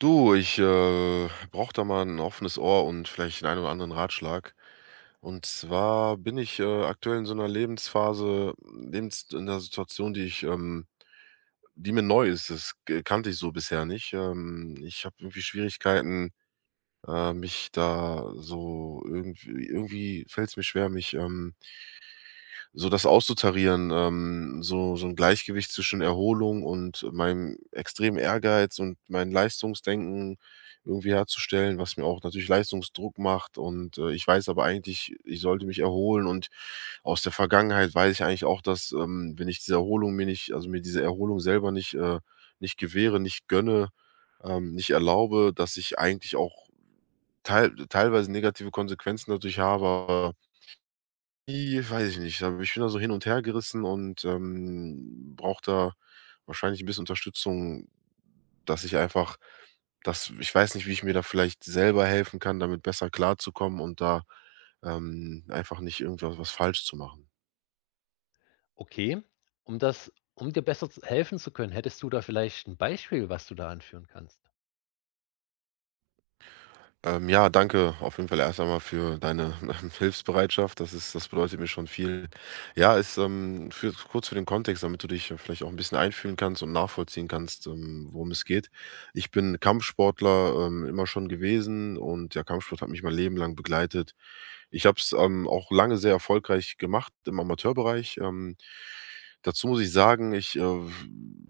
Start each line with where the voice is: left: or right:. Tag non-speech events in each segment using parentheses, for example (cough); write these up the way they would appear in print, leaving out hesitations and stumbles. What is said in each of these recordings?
right: Du, ich brauche da mal ein offenes Ohr und vielleicht 'n einen oder anderen Ratschlag. Und zwar bin ich, aktuell in so einer Lebensphase Lebens in einer Situation, die ich die mir neu ist. Das k kannte ich so bisher nicht. Ich habe irgendwie Schwierigkeiten, mich da so irgendwie irgendwie fällt es mir schwer, so das auszutarieren, so ein Gleichgewicht zwischen Erholung und meinem extremen Ehrgeiz und meinem Leistungsdenken irgendwie herzustellen, was mir auch natürlich Leistungsdruck macht und, ich weiß aber eigentlich, ich sollte mich erholen. Und aus der Vergangenheit weiß ich eigentlich auch, dass, wenn ich diese Erholung mir nicht also mir diese Erholung selber nicht, nicht gewähre, nicht gönne, nicht erlaube, dass ich eigentlich auch teilweise negative Konsequenzen dadurch habe, I weiß ich nicht. Aber ich bin da so hin und her gerissen und, brauche da wahrscheinlich ein bisschen Unterstützung, dass ich einfach dass ich weiß nicht, wie ich mir da vielleicht selber helfen kann, damit besser klarzukommen und da, einfach nicht irgendwas was falsch zu machen.
left: Okay, um dir besser z helfen zu können, hättest du da vielleicht ein Beispiel, was du da anführen kannst?
right: Ja, danke auf jeden Fall erst einmal für deine (laughs) Hilfsbereitschaft. Das bedeutet mir schon viel. Ja, ist, für kurz für den Kontext, damit du dich vielleicht auch ein bisschen einfühlen kannst und nachvollziehen kannst, worum es geht. Ich bin Kampfsportler, immer schon gewesen, und der Kampfsport hat mich mein Leben lang begleitet. Ich habe es, auch lange sehr erfolgreich gemacht im Amateurbereich. Dazu muss ich sagen, ich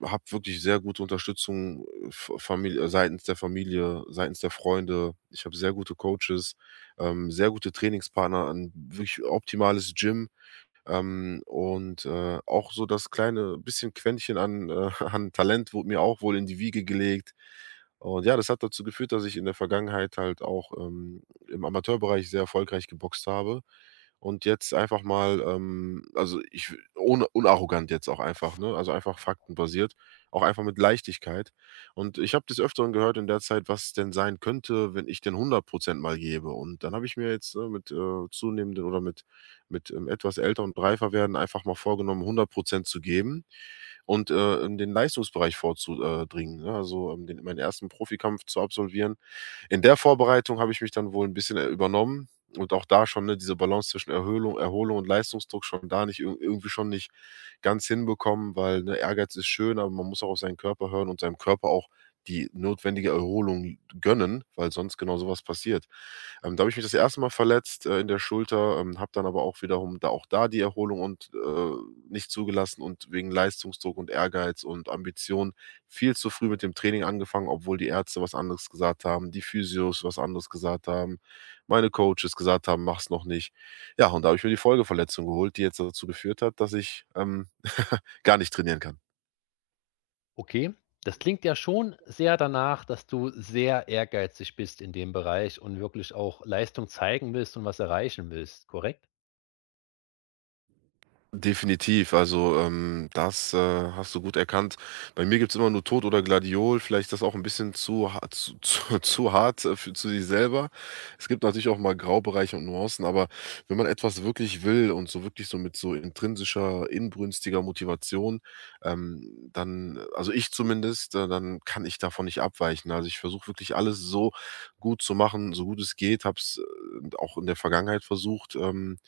right: habe wirklich sehr gute Unterstützung, v Famil seitens der Familie, seitens der Freunde. Ich habe sehr gute Coaches, sehr gute Trainingspartner, ein wirklich optimales Gym. Auch so das kleine bisschen Quäntchen an, (laughs) an Talent wurde mir auch wohl in die Wiege gelegt. Und ja, das hat dazu geführt, dass ich in der Vergangenheit halt auch, im Amateurbereich sehr erfolgreich geboxt habe und jetzt einfach mal, also, ich ohne unarrogant jetzt auch einfach, ne, also einfach faktenbasiert, auch einfach mit Leichtigkeit. Und ich habe des Öfteren gehört in der Zeit, was denn sein könnte, wenn ich denn 100% mal gebe. Und dann habe ich mir jetzt, ne, mit, zunehmenden oder mit etwas älter und reifer werden einfach mal vorgenommen, 100% zu geben und, in den Leistungsbereich vorzudringen, ne? Also, den meinen ersten Profikampf zu absolvieren. In der Vorbereitung habe ich mich dann wohl ein bisschen, übernommen und auch da schon, ne, diese Balance zwischen Erholung und Leistungsdruck schon da nicht irg irgendwie schon nicht ganz hinbekommen, weil, ne, Ehrgeiz ist schön, aber man muss auch auf seinen Körper hören und seinem Körper auch die notwendige Erholung gönnen, weil sonst genau sowas passiert. Da habe ich mich das erste Mal verletzt, in der Schulter, habe dann aber auch wiederum da die Erholung und nicht zugelassen und wegen Leistungsdruck und Ehrgeiz und Ambition viel zu früh mit dem Training angefangen, obwohl die Ärzte was anderes gesagt haben, die Physios was anderes gesagt haben, meine Coaches gesagt haben, mach's noch nicht. Ja, und da habe ich mir die Folgeverletzung geholt, die jetzt dazu geführt hat, dass ich, (laughs) gar nicht trainieren kann.
left: Okay, das klingt ja schon sehr danach, dass du sehr ehrgeizig bist in dem Bereich und wirklich auch Leistung zeigen willst und was erreichen willst, korrekt?
right: Definitiv, also, das, hast du gut erkannt. Bei mir gibt es immer nur Tod oder Gladiol, vielleicht ist das auch ein bisschen zu (laughs) zu hart, für zu sich selber. Es gibt natürlich auch mal Graubereiche und Nuancen, aber wenn man etwas wirklich will und so wirklich so mit so intrinsischer, inbrünstiger Motivation, dann also, ich zumindest, dann kann ich davon nicht abweichen. Also, ich versuche wirklich alles so gut zu machen, so gut es geht, habe es, auch in der Vergangenheit versucht,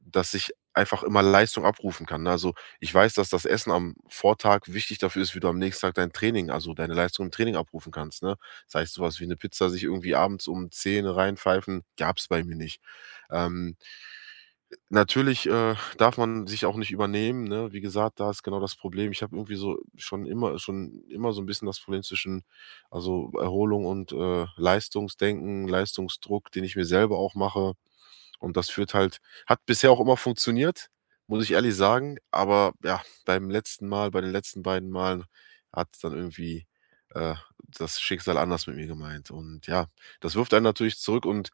right: dass ich einfach immer Leistung abrufen kann, ne? Also, ich weiß, dass das Essen am Vortag wichtig dafür ist, wie du am nächsten Tag dein Training also, deine Leistung im Training abrufen kannst, ne? Das heißt, sowas wie eine Pizza sich irgendwie abends um 10 reinpfeifen, gab's bei mir nicht. Ähm Natürlich darf man sich auch nicht übernehmen, ne? Wie gesagt, da ist genau das Problem. Ich habe irgendwie so schon immer so ein bisschen das Problem zwischen also, Erholung und, Leistungsdenken, Leistungsdruck, den ich mir selber auch mache. Und das führt halt hat bisher auch immer funktioniert, muss ich ehrlich sagen. Aber ja, bei den letzten beiden Malen hat dann irgendwie, äh, das Schicksal anders mit mir gemeint. Und ja, das wirft einen natürlich zurück und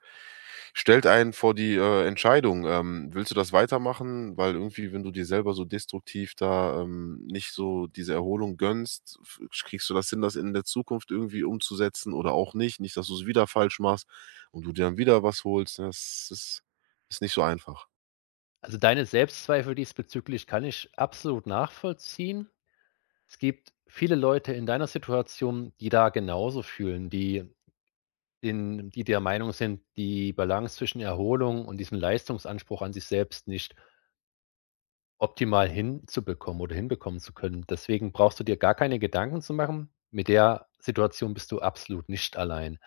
right: stellt einen vor die, Entscheidung, willst du das weitermachen? Weil irgendwie, wenn du dir selber so destruktiv da, nicht so diese Erholung gönnst, f kriegst du das hin, das in der Zukunft irgendwie umzusetzen oder auch nicht. Nicht, dass du es wieder falsch machst und du dir dann wieder was holst, ne? Das ist ist nicht so einfach.
left: Also, deine Selbstzweifel diesbezüglich kann ich absolut nachvollziehen. Es gibt viele Leute in deiner Situation, die da genauso fühlen, die in die der Meinung sind, die Balance zwischen Erholung und diesem Leistungsanspruch an sich selbst nicht optimal hinzubekommen oder hinbekommen zu können. Deswegen brauchst du dir gar keine Gedanken zu machen. Mit der Situation bist du absolut nicht allein.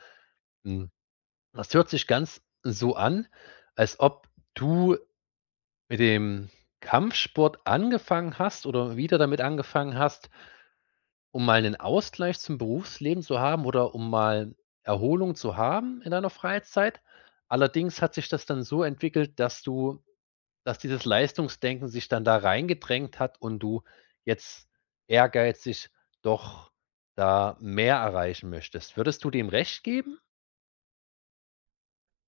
left: Hm, das hört sich ganz so an, als ob du mit dem Kampfsport angefangen hast oder wieder damit angefangen hast, um mal einen Ausgleich zum Berufsleben zu haben oder um mal Erholung zu haben in deiner Freizeit. Allerdings hat sich das dann so entwickelt, dass dieses Leistungsdenken sich dann da reingedrängt hat und du jetzt ehrgeizig doch da mehr erreichen möchtest. Würdest du dem recht geben?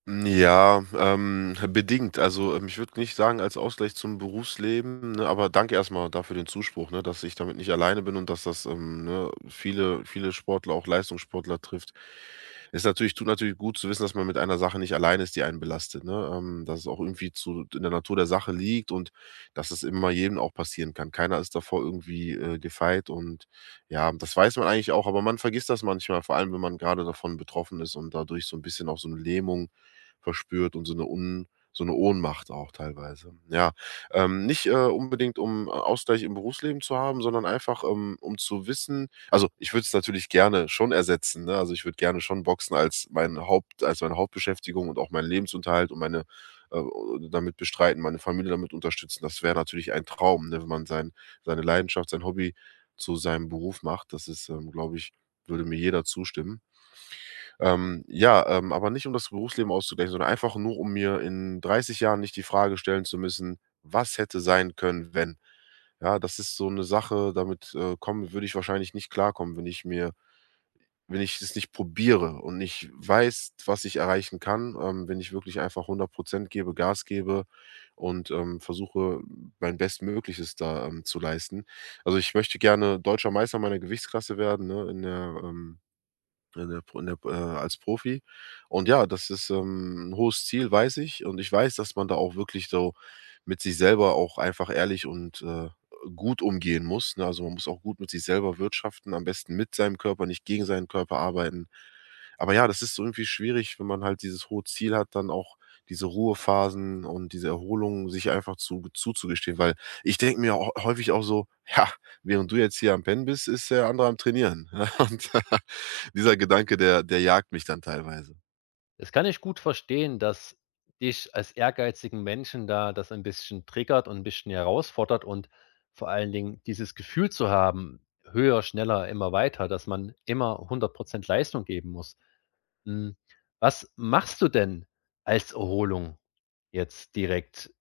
right: Ja, bedingt. Also, ich würde nicht sagen als Ausgleich zum Berufsleben, ne, aber danke erstmal dafür den Zuspruch, ne, dass ich damit nicht alleine bin und dass das, viele Sportler, auch Leistungssportler trifft. Ist natürlich Tut natürlich gut zu wissen, dass man mit einer Sache nicht alleine ist, die einen belastet, ne? Dass es auch irgendwie zu in der Natur der Sache liegt und dass es immer jedem auch passieren kann. Keiner ist davor irgendwie, gefeit. Und ja, das weiß man eigentlich auch, aber man vergisst das manchmal, vor allem, wenn man gerade davon betroffen ist und dadurch so ein bisschen auch so eine Lähmung verspürt und so eine Ohnmacht auch teilweise. Ja, nicht, unbedingt, um Ausgleich im Berufsleben zu haben, sondern einfach, um zu wissen also, ich würde es natürlich gerne schon ersetzen, ne? Also, ich würde gerne schon Boxen als meine Hauptbeschäftigung und auch meinen Lebensunterhalt und meine äh, damit bestreiten, meine Familie damit unterstützen. Das wäre natürlich ein Traum, ne, wenn man seine Leidenschaft, sein Hobby zu seinem Beruf macht. Das ist, glaube ich, würde mir jeder zustimmen. Ja, aber nicht, um das Berufsleben auszugleichen, sondern einfach nur, um mir in 30 Jahren nicht die Frage stellen zu müssen: „Was hätte sein können, wenn?“ Ja, das ist so eine Sache, damit, komme würde ich wahrscheinlich nicht klarkommen, wenn ich es nicht probiere und nicht weiß, was ich erreichen kann, wenn ich wirklich einfach 100% gebe, Gas gebe und, versuche, mein Bestmögliches da, zu leisten. Also, ich möchte gerne Deutscher Meister meiner Gewichtsklasse werden, ne, in der, als Profi. Und ja, das ist, 'n hohes Ziel, weiß ich. Und ich weiß, dass man da auch wirklich so mit sich selber auch einfach ehrlich und, gut umgehen muss, ne? Also, man muss auch gut mit sich selber wirtschaften, am besten mit seinem Körper, nicht gegen seinen Körper arbeiten. Aber ja, das ist so irgendwie schwierig, wenn man halt dieses hohe Ziel hat, dann auch diese Ruhephasen und diese Erholung sich einfach zu zuzugestehen, weil ich denke mir häufig auch so: „Ja, während du jetzt hier am Pennen bist, ist der andere am Trainieren“, (laughs) und dieser Gedanke, der jagt mich dann teilweise.
left: Das kann ich gut verstehen, dass dich als ehrgeizigen Menschen da das ein bisschen triggert und ein bisschen herausfordert und vor allen Dingen dieses Gefühl zu haben, höher, schneller, immer weiter, dass man immer 100% Leistung geben muss. Hm, was machst du denn als Erholung jetzt direkt?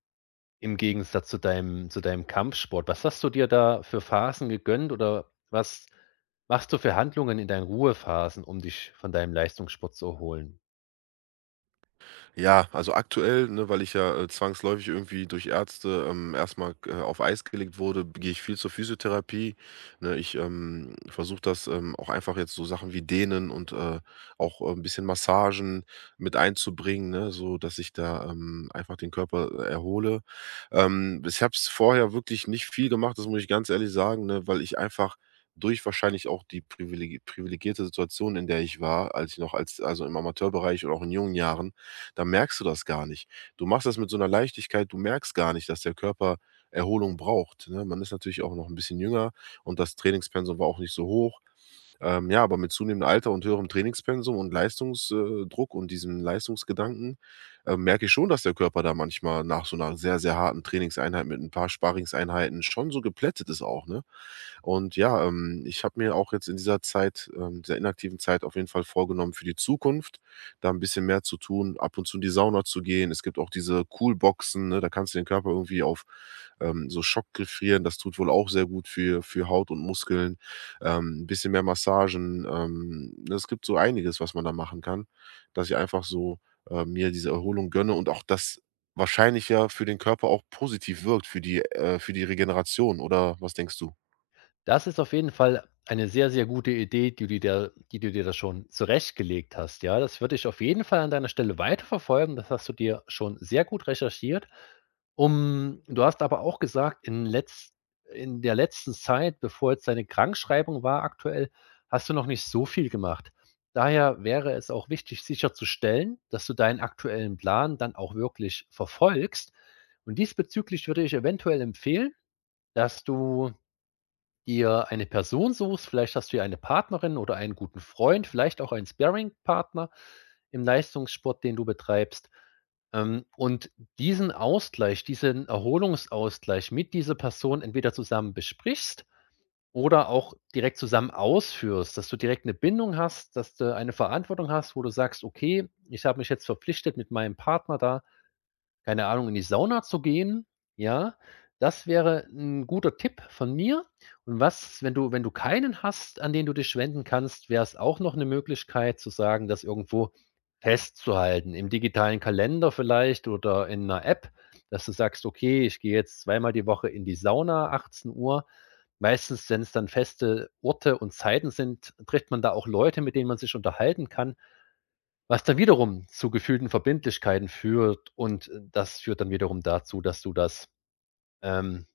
left: Im Gegensatz zu deinem Kampfsport, was hast du dir da für Phasen gegönnt oder was machst du für Handlungen in deinen Ruhephasen, um dich von deinem Leistungssport zu erholen?
right: Ja, also aktuell, ne, weil ich ja, zwangsläufig irgendwie durch Ärzte, erst auf Eis gelegt wurde, gehe ich viel zur Physiotherapie, ne? Ich, versuche das, auch einfach jetzt so Sachen wie Dehnen und, 'n bisschen Massagen mit einzubringen, ne, so dass ich da, einfach den Körper erhole. Ich habe es vorher wirklich nicht viel gemacht, das muss ich ganz ehrlich sagen, ne, weil ich einfach durch wahrscheinlich auch die privilegierte Situation, in der ich war, als ich noch als also im Amateurbereich und auch in jungen Jahren, da merkst du das gar nicht. Du machst das mit so einer Leichtigkeit, du merkst gar nicht, dass der Körper Erholung braucht, ne? Man ist natürlich auch noch ein bisschen jünger und das Trainingspensum war auch nicht so hoch. Ja, aber mit zunehmendem Alter und höherem Trainingspensum und Leistungsdruck und diesem Leistungsgedanken, merke ich schon, dass der Körper da manchmal nach so einer sehr, sehr harten Trainingseinheit mit ein paar Sparringseinheiten schon so geplättet ist auch, ne? Und ja, ich habe mir auch jetzt in dieser Zeit, dieser inaktiven Zeit auf jeden Fall vorgenommen für die Zukunft, da ein bisschen mehr zu tun, ab und zu in die Sauna zu gehen. Es gibt auch diese Coolboxen, ne, da kannst du den Körper irgendwie auf, so Schock gefrieren. Das tut wohl auch sehr gut für Haut und Muskeln, 'n bisschen mehr Massagen. Ne, es gibt so einiges, was man da machen kann, dass ich einfach so, mir diese Erholung gönne und auch das wahrscheinlich ja für den Körper auch positiv wirkt für die Regeneration, oder was denkst du?
left: Das ist auf jeden Fall eine sehr, sehr gute Idee, die du dir da schon zurechtgelegt hast, ja. Das würde ich auf jeden Fall an deiner Stelle weiterverfolgen. Das hast du dir schon sehr gut recherchiert. Um du hast aber auch gesagt, in der letzten Zeit, bevor jetzt deine Krankschreibung war aktuell, hast du noch nicht so viel gemacht. Daher wäre es auch wichtig, sicherzustellen, dass du deinen aktuellen Plan dann auch wirklich verfolgst. Und diesbezüglich würde ich eventuell empfehlen, dass du dir eine Person suchst, vielleicht hast du ja eine Partnerin oder einen guten Freund, vielleicht auch einen Sparring-Partner im Leistungssport, den du betreibst. Und diesen Ausgleich, diesen Erholungsausgleich mit dieser Person entweder zusammen besprichst oder auch direkt zusammen ausführst, dass du direkt eine Bindung hast, dass du eine Verantwortung hast, wo du sagst: „Okay, ich habe mich jetzt verpflichtet, mit meinem Partner da keine Ahnung, in die Sauna zu gehen, ja? Das wäre 'n guter Tipp von mir. Und was, wenn du keinen hast, an den du dich wenden kannst, wär's auch noch 'ne Möglichkeit zu sagen, das irgendwo festzuhalten, im digitalen Kalender vielleicht oder in 'ner App, dass du sagst: „Okay, ich gehe jetzt zweimal die Woche in die Sauna, 18:00 Uhr. Meistens, wenn's dann feste Orte und Zeiten sind, trifft man da auch Leute, mit denen man sich unterhalten kann. Was dann wiederum zu gefühlten Verbindlichkeiten führt, das führt dann wiederum dazu, dass du das, ähm,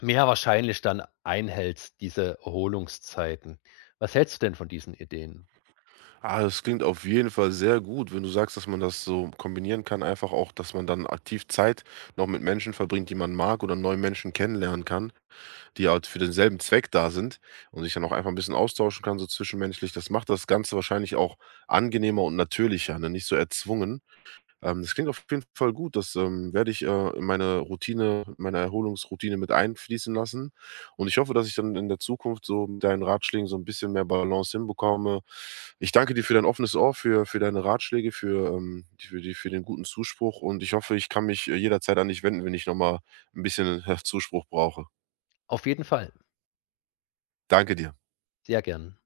left: mehr wahrscheinlich dann einhältst, diese Erholungszeiten. Was hältst du denn von diesen Ideen?
right: Ah, das klingt auf jeden Fall sehr gut, wenn du sagst, dass man das so kombinieren kann, einfach auch, dass man dann aktiv Zeit noch mit Menschen verbringt, die man mag, oder neue Menschen kennenlernen kann, die halt für denselben Zweck da sind und sich dann auch einfach ein bisschen austauschen kann, so zwischenmenschlich. Das macht das Ganze wahrscheinlich auch angenehmer und natürlicher, ne, nicht so erzwungen. Das klingt auf jeden Fall gut. Das, werde ich, in meine Erholungsroutine mit einfließen lassen. Und ich hoffe, dass ich dann in der Zukunft so mit deinen Ratschlägen so ein bisschen mehr Balance hinbekomme. Ich danke dir für dein offenes Ohr, für deine Ratschläge, für, die- für die für den guten Zuspruch, und ich hoffe, ich kann mich, jederzeit an dich wenden, wenn ich noch mal 'n bisschen, Zuspruch brauche.
left: Auf jeden Fall,
right: Danke dir.
left: sehr gern.